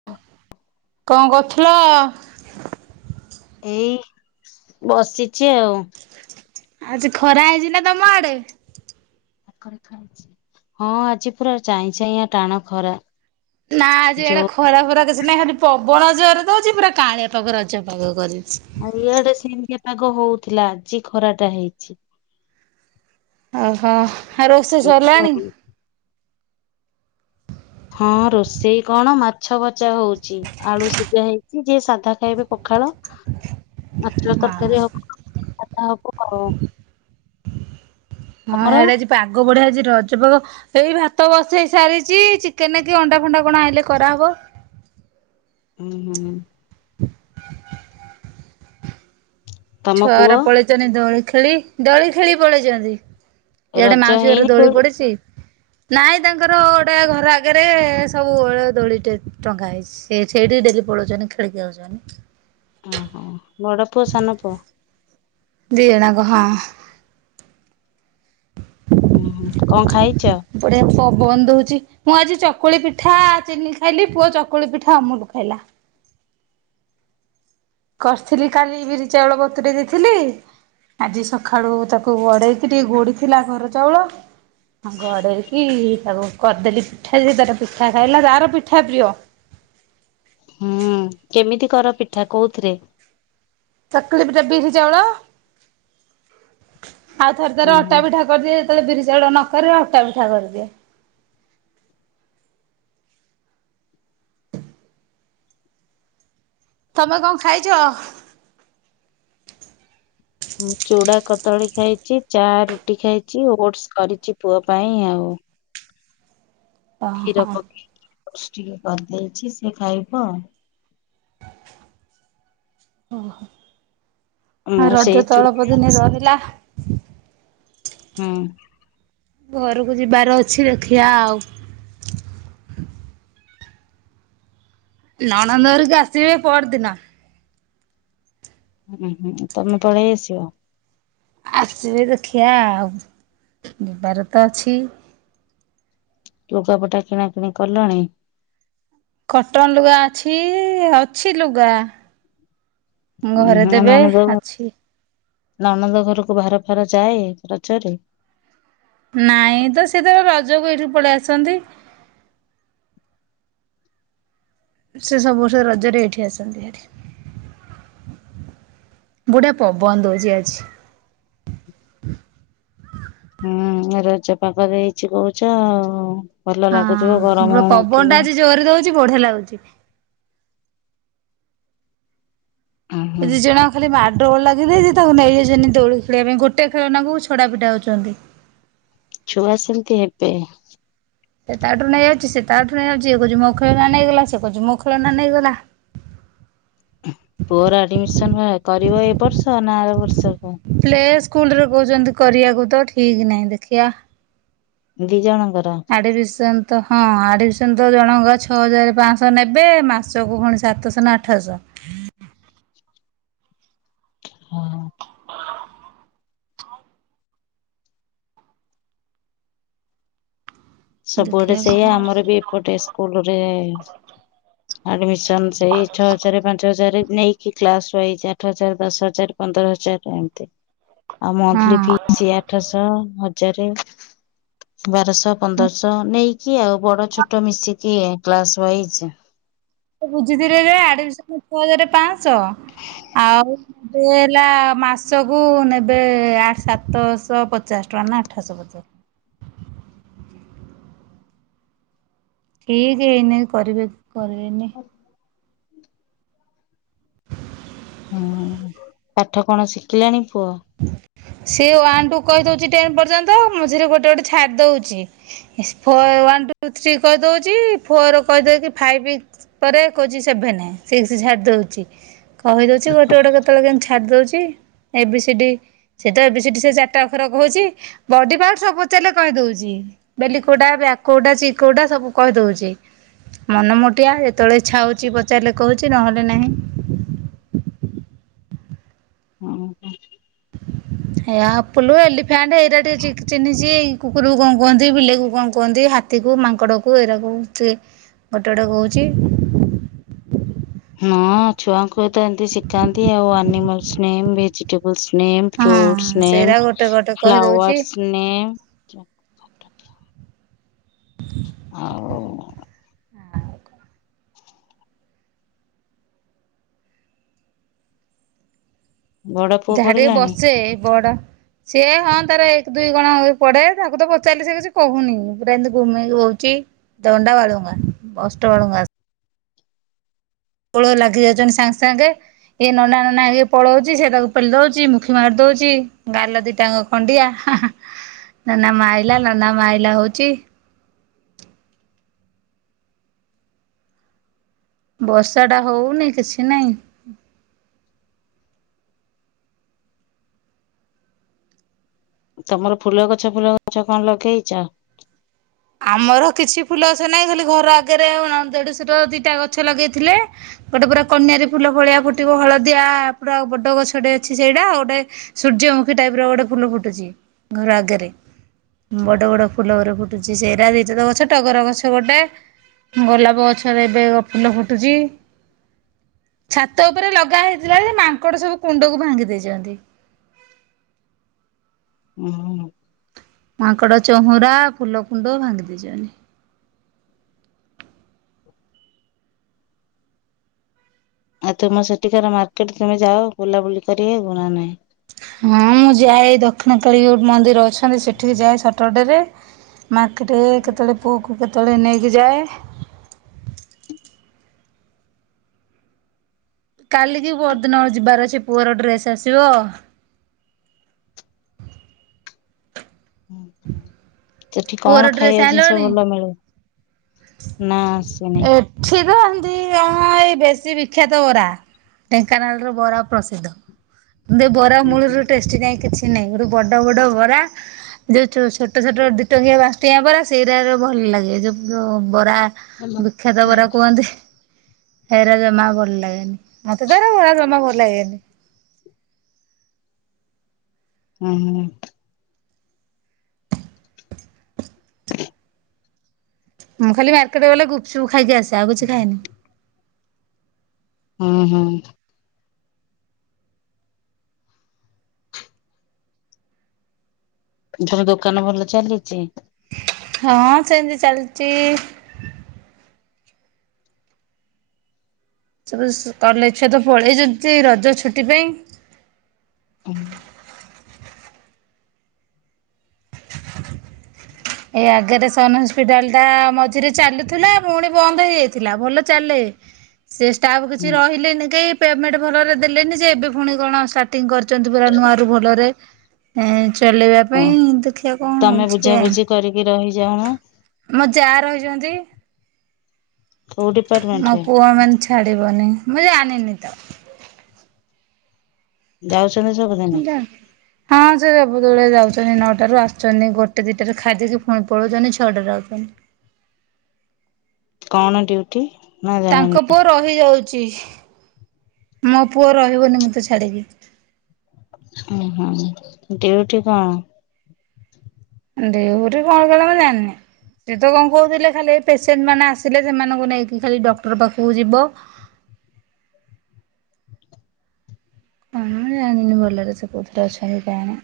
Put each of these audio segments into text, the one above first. [inaudible] କଣ କରୁଥିଲ। ଏଇ ବସିଛି ଆଉ। ଆଜି ଖରା ହେଇଛି ନା ତମ ଆଡେ। ହଁ ଆଜି ପୁରା ଚାଇ ଚାଈ ଆ ଟାଣ ଖରା। ନା ଆଜି ଏଟା ଯୋଉ ଖ ଖରା ଫରା କିଛି ନାଇଁ ଖାଲି ପବନ ଜୋରେ ଦୋଉଛି ପୁରା କାଆଁଳିଆ ପାଗ ରଜପାଗ କରିଛି। ଆଉ ଇଆଡେ ସେମିତି ପାଗ ହଉଥିଲା ଆଜି ଖରାଟା ହେଇଛି। ଓହୋ ଆଉ ରୋଷେଇ ସରିଲାଣି। ହଁ ରୋଷେଇ କଣ ମାଛ ଭଜା ହଉଛି ଆଳୁ ସିଝା ହେଇଛି ଯିଏ ସାଧା ଖାଇବେ ପଖାଳ। ମାଛର ହଁ ହଁ ତରକାରୀ ହବ ଖ ହବ ଆଉ। ହଁ ତମର? ୟାଡେ ଆଜି ପାଗ ବଢିଆ ହେଇଛି ରଜପାଗ। ଏଇ ଭାତ ବସେଇ ସାରିଛି ଚିକେନ୍ କି ଅଣ୍ଡା ଫଣ୍ଡା କଣ ଆଇଲେ କରାହେବ। ହୁଁ ହୁଁ। [inaudible] ତମ ଛୁଆଉରା ପୁଅ ପଳେଇଛନ୍ତି ଦୋଳି ଖେଳି ଦୋଳି ଖେଳି ପଳେଇଛନ୍ତି। ଏଇଆଡେ ରଜ ମାଉସୀ ଘରେ ହେଇନି ଦୋଳି ପଡିଛି। ନାଇଁ ତାଙ୍କର ଗୋଟେ ଘର ଆଗରେ ସବୁ ଓ ଦୋଳି ଟେ ଟଙ୍କା ହେଇଛି। ସେ ସେଇଠି ଡେଲି ପଳୁଛନ୍ତି ଖେଳିକି ଆଉଛନ୍ତି। ଓହୋ ବଡ ପୁଅ ସାନ ପୁଅ। ଦି ଜଣା ଙ୍କ ହଁ। ହୁଁ ହୁଁ କଣ ଖାଇଛ। ବଢିଆ ପବନ ଦୋଉଚି। ମୁଁ ଆଜି ଚକୁଳି ପିଠା ଚିନି ଖାଇଲି ପୁଅ ଚକୁଳି ପିଠା ଅମୁଲ ଖାଇଲା। କରିଥିଲି କାଲି ବିରି ଚାଉଳ ବତୁରେ ଦେଇଥିଲି। ଆଜି ସଖାଳୁ ତାକୁ ଗଡେଇକି ଟିକେ ଗୋଡିଥିଲା ଘର ଚାଉଳ। ହଁ ଗଡେଇ କି ତାକୁ କରିଦେଲି ପିଠା ସେତାର ପିଠା ଖାଇଲା ତାର ପିଠା ପ୍ରିୟ। ହୁଁ କେମିତି କର ପିଠା କୋଉଥିରେ। ଚକୁଳି ପିଠା ବିରି ଚାଉଳ ଆଉ ଥରେ ଥରେ ହୁଁ ହୁଁ ଅଟା ପି ଠା। କରିଦି ଯେତବେଳେ ବିରି ଚାଉଳ ନକରେ ଅଟା ପିଠା କରିଦିଏ। ତମେ କଣ ଖାଇଛ। ମୁଁ ଚୁଡା କଦଳୀ ଖାଇଛି ଚା ରୁଟି ଖାଇଛି ଓଟସ କରିଛି ପୁଅ ପାଇଁ ଆଉ। କ୍ଷୀର ଓହୋ ପକେଇକି ଓଟସ ଟିକେ କରିଦେଇଛି ସେ ଖାଇବ ଅ। ଓହୋ ଆଉ ମୁଁ ସେଇ ରଜ ତ ଚୁ ଅଳପ ଦିନି ରହିଲା। ହୁଁ। ଘରକୁ ଯିବାର ଅଛି ଦେଖିଆ ଆଉ। ନଣନ୍ଦ ହେରିକା ଆସିବେ ପର ଦିନ। ହୁଁ ହୁଁ ତମେ ପଳେଇ ଆସିବ। ଆସିବେ ଦେଖିିଆ ଆଉ ଯିବାର ତ ଅଛି। ଲୁଗାପଟା କିଣା କିିଣି କଲଣି। କଟନ ଲୁଗା ଅଛି ଅଛି ଲୁଗା। ଉଁ ଘରେ ହୁଁ ଦେବେ ନଣନ୍ଦ ଘ ଅଛି। ନଣନ୍ଦ ଘରକୁ ଭାର ଫାର ଯାଏ ରଜରେ। ନାଇଁ ତ ସେ ତ ରଜକୁ ଏଇଠି ପଳେଇ ଆସନ୍ତି। ସେ ସବୁ ବର୍ଷ ରଜରେ ଏଇଠି ଆସନ୍ତି ହାରି। ଗୋଟେଆ ପବନ ଦଉଛି ଆଜି। [unintelligible] ହୁଁ ରଜ ପାଗ ଦେଇଛି କହୁଛ ଆଉ। ଭଲ ଲାଗୁଥିବ ଗରମ ହଉନଥିବ। ଜୋରେ ଦଉଛି ବଢିଆ ଲାଗୁଛି। ଉଁ ଏ ହୁଁ ଦି ଜଣ ଖାଲି ମାଡୋଗଳ ଲାଗିଯାଇଛି ତାକୁ ନେଇଯାଇଛନ୍ତି ଦଉଳି ଖେିବା ପାଇଁ ଗୋଟେ ଖେଳନାଙ୍କୁ ଛଡ଼ା ପିଟା ହେଉଛନ୍ତି। ଛୁଆ ସେମିତି ହେବେ। ସେ ତାଠୁ ରୁ ନେଇଯାଉଛି ସେ ତାଠୁ ନେଇଯାଉଛି ଏ କହୁଚି ମୋ ଖେଳନା ନେଇଗଲା ସେ କୋଚି ମୋ ଖେଳନା ନେଇଗଲା। ପୁଅର ଆଡମିସନ କରିବ ଏ ବର୍ଷ ନା ଆର ବର୍ଷକୁ। ପ୍ଲେ ସ୍କୁଲରେ କହୁଛନ୍ତି କରିବାକୁ ତ ଠିକ ନାହିଁ ଦେଖିବା। ଦି ଜଣଙ୍କର। ଆଡ଼ମିସନ୍ ତ ହଁ ଆଡ଼ମିସନ୍ ତ ଜଣଙ୍କ ଛଅ ହଜାର ପାଞ୍ଚଶହ ନେବେ ମାସକୁ ପୁଣି ସାତଶ ହ ନା ଆଠ ସହ। ହଁ। ସବୁଆଡେ ଦେଖିବା ସେଇଆ ଆମର କଣ ବି ଏପଟେ ସ୍କୁଲରେ ଆଡମିସନ୍ ସେଇ ଛଅ ହଜାର ପାଞ୍ଚ ହଜାର ନେଇ କି କ୍ଲାସ୍ ୱଇଜ ଆଠ ହଜାର ଦଶ ହଜାର ପନ୍ଦର ହଜାର ଟଙ୍କା ଏମତି ଆଉ ମନ୍ଥଲି ଫି ଫି ଆଠଶହ ହଜାରେ ବାରଶହ ପନ୍ଦରଶହ ନେଇ କି ଆଉ ବଡ ଛୋଟ ମିଶିକି ଇ କ୍ଲାସ ୱାଇଜ୍। ସେ ବୁଝିଥିଲେ ଯେ ଆଡିମିସନ୍ ଛଅ ହଜାର ପାଞ୍ଚଶହ ଆଉ ଏ ହେଲା ମାସ କୁ ନେବେ ଆ ସାତଶହ ପଚାଶ ଟଙ୍କା ନା ଆଠଶହ ପଚାଶ। ଠିକ ହେଇନେଇ କରିବେ କି କରିବେନି। [inaudible] ହୁଁ ପାଠ କଣ ଶିଖିଲାଣି ପୁଅ। ସେ ୱାନ୍ ଟୁ କହିଦଉଛି ଟେନ ପର୍ଯ୍ୟନ୍ତ ମଝିରେ ଗୋଟେ ଗୋଟେ ଛାଡି ଦଉଛି। ଫୋର୍ ୱାନ୍ ଟୁ ଥ୍ରୀ କହିଦଉଛି ଫୋର କହିଦେଇକି ଫାଇଭ୍ ପରେ କହୁଛି ସେଭେନ ସିକ୍ସ ଛାଡ଼ି ଦଉଛି। କହିଦଉଛି ଗୋଟେ ଗୋଟେ କେତେବେଳେ କେମତି ଛାଡି ଦଉଛି ଏ ବି ସି ଡି ସେତ ଏ ବି ସି ଡି ସେ ଚାରିଟା ଅକ୍ଷର କହୁଛି ବଡି ପାର୍ଟ ସବୁ ପଚାରିଲେ କହିଦଉଛି। ବେଲି କୋଉଟା ବ୍ୟାକ କୋଉଟା ଚୀକ୍ କୋଉଟା ସବୁ କହିଦଉଛି। ମନ ମୋଟିଆ ଯେତେବେଳେ ଇଚ୍ଛା ହଉଛି ପଚାରିଲେ କହୁଛି ନହେଲେ ନାହିଁ। ହଁ ହ। ଏ ଆପଲ ଏଲିଫ୍ୟାଣ୍ଟ ଏଇରା ଟିକେ ଚି ଚିନ୍ହିଛି। କୁକୁରକୁ କଂ କୁହନ୍ତି ବିଲେଇକୁ କାଂ କୁହନ୍ତି ହାତୀକୁ ମାଙ୍କଡ କୁ ଏଇରାକୁ ସି ଗୋଟେ ଗୋଟେ କହୁଛି। ହ ଛୁଆଙ୍କୁ ତ ଏମିତି ଶିଖାନ୍ତି ଆଉ animals name vegetables name ହଁ ଫ୍ରୁଟ୍ସ ନେମ୍ ସେଇରା ଗୋଟେ ଗୋଟେ କହିଦଉଚି ଫ୍ଲାୱର୍ସ ନେମ୍। [inaudible] ଆଉ ବଡ ପୁଅ ଯାହା ଟିକେ ପଢିଲାଣି? ବର୍ଷେ ଏଇ ବଡ଼ ସେଏ ହଁ ତାର ଏକ ଦୁଇ କଣ ପଡେ ତାକୁ ତ ପଚାରିଲେ ସେ କିଛି କହୁନି ପୁରା ଏମିତି ଘୁମେଇକି ବଉଛି। ଦଣ୍ଡା ବାଳୁଙ୍ଗା ସ୍ପଷ୍ଟ ବାଳୁଙ୍ଗା ନୁହେଁ। କୁଳରେ ଲାଗି ଯାଉଚନ୍ତି ସାଙ୍ଗେ ସାଙ୍ଗେ ଇଏ ନନା ନନା ହେଇକି ପଳଉଚି ସେ ତାକୁ ପେଲି ଦଉଚି ମୁଖି ମାରି ଦଉଚି ଗାଲ ଦିଟାଙ୍କ ଖଣ୍ଡିଆ ନନା ମାଇଲା ନନା ମାଇଲା ହଉଚି। ବର୍ଷା ଟା ହଉନି କିଛି ନାଇଁ। ତମର ଫୁଲ ଗଛ ଫୁଲ ଗଛ କଣ ଲଗେଇଚ? ଆମର କିଛି ଫୁଲ ଗଛ ନାହିଁ ଖାଲି ଘର ଆଗରେ ଦେଢସୁର ର ଦିଟା ଫୁଲ ଗଛ ଲଗେଇଥିଲେ। ଗୋଟେ ପୁରା କନ୍ୟାରୀ ଫୁଲ ଭଳିଆ ପୁଟିବ ହଳଦିଆ ପୁରା ବଡ ଗଛଟେ ଅଛି ସେଇଟା ଆଉ ଗୋଟେ ସୂର୍ଯ୍ୟମୁଖୀ ଟାଇପ୍ ର ଗୋଟେ ଫୁଲ ଫୁଟୁଛି ଘର ଆଗରେ ବଡ ବଡ ଫୁଲ ଗୋରେ ଫୁ ସେଇରା ଦିଇଟାତ ଗଛ ଟଗର ଗଛ ଗୋଟେ ଗୋଲାପ ଗଛରେ ଏବେ ଫୁଲ ଫୁଟୁଛି। ଛାତ ଉପରେ ଲଗା ହେଇଥିଲା ଯେ ମାଙ୍କଡ଼ ସବୁ କୁଣ୍ଡକୁ ଭାଙ୍ଗି ଦେଇଚନ୍ତି। ମୁଁ ମାଙ୍କଡ ଚହୁରା ଫୁଲ କୁଣ୍ଡ ଭାଙ୍ଗିଦେଇଚନ୍ତି। ଆଉ ତୁମ ସେଠିକାର ମାର୍କେଟ କେମିତି ଯାଅ ବୁଲାବୁଲି କରିବାକୁ ନା ନାହିଁ? ହଁ ମୁଁ ଯାଏ ଦକ୍ଷିଣକାଳୀ ମନ୍ଦିର ଅଛନ୍ତି ସେଠିକି ଯାଏ ସଟରର୍ଡେରେ। ମାର୍କେଟେ ଏ କେତେବେଳେ ପୁଅକୁ କେତେବେଳେ ନେଇକି ଯାଏ। କାଲିକି ପହରଦିନ ଆଡେ ଯିବାର ଅଛି ପୁଅର ଡ୍ରେସ୍ ଆସିବ। [inaudible] ସେଠି ପୁଅର କଣ ଡ୍ରେସ୍ ଖାଇବା ଜିନିଷ ଆଣିଲଣି? ଭଲ ମିଳେ ନା ସ ଏଠି ତ ହେଏମିନ୍ତି ଯାହା ଏଇ ବେଶୀ ବିଖ୍ୟାତ ବରା। ଢେଙ୍କାନାଳ ର ବରା ପ୍ରସିଦ୍ଧ କିନ୍ତୁ ବରା ହୁଁ ହୁଁ ମୂଳରୁ ଟେଷ୍ଟି ନାଇଁ କିଛି। କିଛି ନାହିଁ ଗୋଟେ ବଡ଼ ବଡ଼ ବରା ଯୋଉ ଛୋଟ ଛୋଟ ଦିଇଟଙ୍କିଆ ପାଞ୍ଚ ଟଙ୍କିଆ ପରା ସେଇଟା ଭଲ ଲାଗେ ଯୋଉ ବରା ବିଖ୍ୟାତ ବରା କୁହନ୍ତି। ହେରା ଜମା ଭଲ ଲାଗେନି ମତେ ତ ହେରା ଜମା ଭଲ ଲାଗେନି। ହୁଁ ହୁଁ। ମୁଁ ଖାଲି ମାର୍କେଟେ ଗଲେ ଗୁପଚୁପ୍ ଖାଇକି ଆସେ ଆଉ କିଛି ଖାଏନି। ହଁ ହଁ। ଏଥର ଦୋକାନ ଭଲ ଚାଲିଛି? ହଁ ସେମିତି ଚାଲିଛି ସବୁ କଲେଜ୍ ଛୁଆ ତ ପଳେଇଛନ୍ତି ରଜ ଛୁଟି ପାଇଁ। ହୁଁ। ଏ ଆଗରେ ସନ୍ ହସ୍ପିଟାଲଟା ମଝିରେ ଚାଲୁଥିଲା ପୁଣି ବନ୍ଦ ହେଇଯାଇଥିଲା ଭଲ ଚାଲେ। [inaudible] ସେ ଷ୍ଟାଫ୍ ହୁଁ କିଛି ରହିଲେନି କେହି ପେମେଣ୍ଟ ଭଲରେ ଦେଲେନି ଯେ ଏବେ ପୁଣି କଣ ଷ୍ଟାର୍ଟିଂ କରି ଅଛନ୍ତି ପରା ନୂଆରୁ ଭଲରେ ହେଁ ଚଲେଇବା ଓ ପାଇଁ ଦେଖିବା କଣ ତମେ ହେଉଛି କେଜାଣି ବୁଝାବୁଝି କରିକି ରହିଯାଉନ? ମୋ ଯା ରହିଛନ୍ତି। କଉଠି? ମୋ ପୁଅ ମାନେ ଛାଡିବନି ମୁଁ ଜାଣିନି ତ। ଯାଉଛନ୍ତି ସବୁ? ମୁଁ ଯାଣିନି। ହଁ ସେ ସବୁବେଳେ ଯାଉଚନ୍ତି ନଅଟାରୁ ଆସୁଚନ୍ତି ଗୋଟେ ଦିଟାରେ ଖାଇଦେଇକି ପୁଣି ପଳଉଚନ୍ତି ଛଅଟାରେ ଆଉଚନ୍ତି କଣ ଡ୍ୟୁଟି? ନା ଜାଣିନ? ତାଙ୍କ ପୁଅ ରହିଯାଉଛି ମୋ ପୁଅ ରହିବନି ମୋତେ ଛାଡ଼ିକି। ଉଁ ହୁଁ ଡିୟୁଟି କଣ? ଡିୟୁଟି କଣ କରେ ମୁ ଜାଣିନି। ସେ ତ କଣ କହୁଥିଲେ ଖାଲି ପେସେଣ୍ଟ ମାନେ ଆସିଲେ ସେମାନଙ୍କୁ ନେଇକି ଖାଲି ଡକ୍ଟର ପାଖକୁ ଯିବ। ମୁଁ ଜାଣିନି ଭଲରେ ସେ କହୁଥିରେ ଅଛନ୍ତି କି କଣ।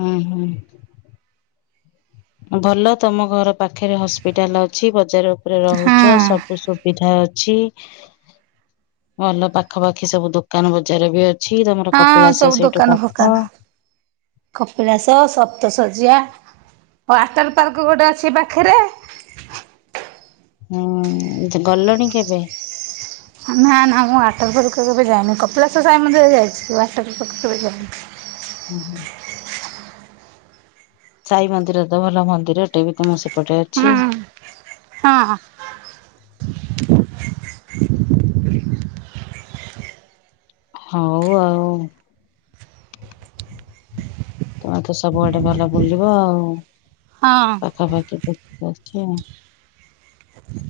ହୁଁ ହୁଁ। ଭଲ ତମ ଘର ପାଖରେ ହସ୍ପିଟାଲ ଅଛି, ବଜାର ଉପରେ ହଁ। ରହୁଚ, ସବୁସୁବିଧା ଅ ଅଛି, ଭଲ ପାଖାପାଖି ସବୁ ଦୋକାନ ବଜାର ବି ଅ ଛି ତମର ହଁ କପିଳାସ ସବୁ ସେଇଠୁ ପାଖ। କପିଳାଶ ସପ୍ତଶଯ୍ୟା, ୱେଟର ପାର୍କ ଗୋଟେ ଅଛି ପାଖରେ। ହୁଁ ଗଲଣି କେବେ? ନା ନା ମୁଁ ୱାଟର ପାର୍କ କେବେ ଯାଇନି, କପିଳାସ ସାଇ ମନ୍ଦିର ଯାଇଚି ୱାଟର ପାର୍କ କେବେ ଯାଇନି। ହୁଁ ହୁଁ। ସାଇ ମନ୍ଦିର ତ ଭଲ ମନ୍ଦିର ଏଟେ ବି ତମ ସେପଟେ ଅଛି। ହୁଁ ହଁ। ହୋଉ ଆଉ। ତମେ ତ ସବୁଆଡେ ଭଲ ବୁଲିବ ଆଉ। ହଁ। ଖବାର କି ପଛ [unintelligible]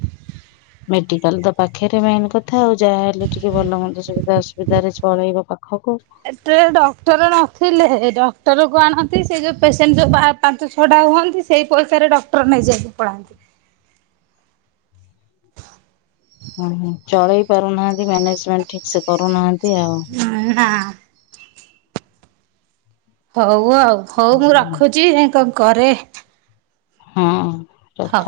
ମେଡିକାଲ ତ ପାଖରେ ମେନ୍ କଥା ଆଉ ଯାହାହଲେ ଟିକେ ଭଲ ମନ୍ଦ ସୁବିଧା ଅସୁବିଧାରେରେ ଚଳେଇବ ପାଖ ଖ [unintelligible] ଏଥିର ଡକ୍ଟର ନଥିଲେ ଡକ୍ଟରକୁ ଆଣନ୍ତି ସେ ଯେଉଁ ପେସେଣ୍ଟ ବା ପାଞ୍ଚ ଛଟା ହୁଅନ୍ତି ସେଇ ପଇସାରେ ଡକ୍ଟର ନେଇଯାଆନ୍ତି। ଓ ଚଳେଇ ପାରୁନାହାନ୍ତି ମ୍ୟାନେଜମେଣ୍ଟ ଠିକ ସେ କରୁନାହାନ୍ତି ଆଉ। ହଁ ହଁ ନା। ହଉ ଆଉ ହଉ ମୁଁ ରଖୁଛି [unintelligible] କରେ ହଁ ରଖ। ହଉ।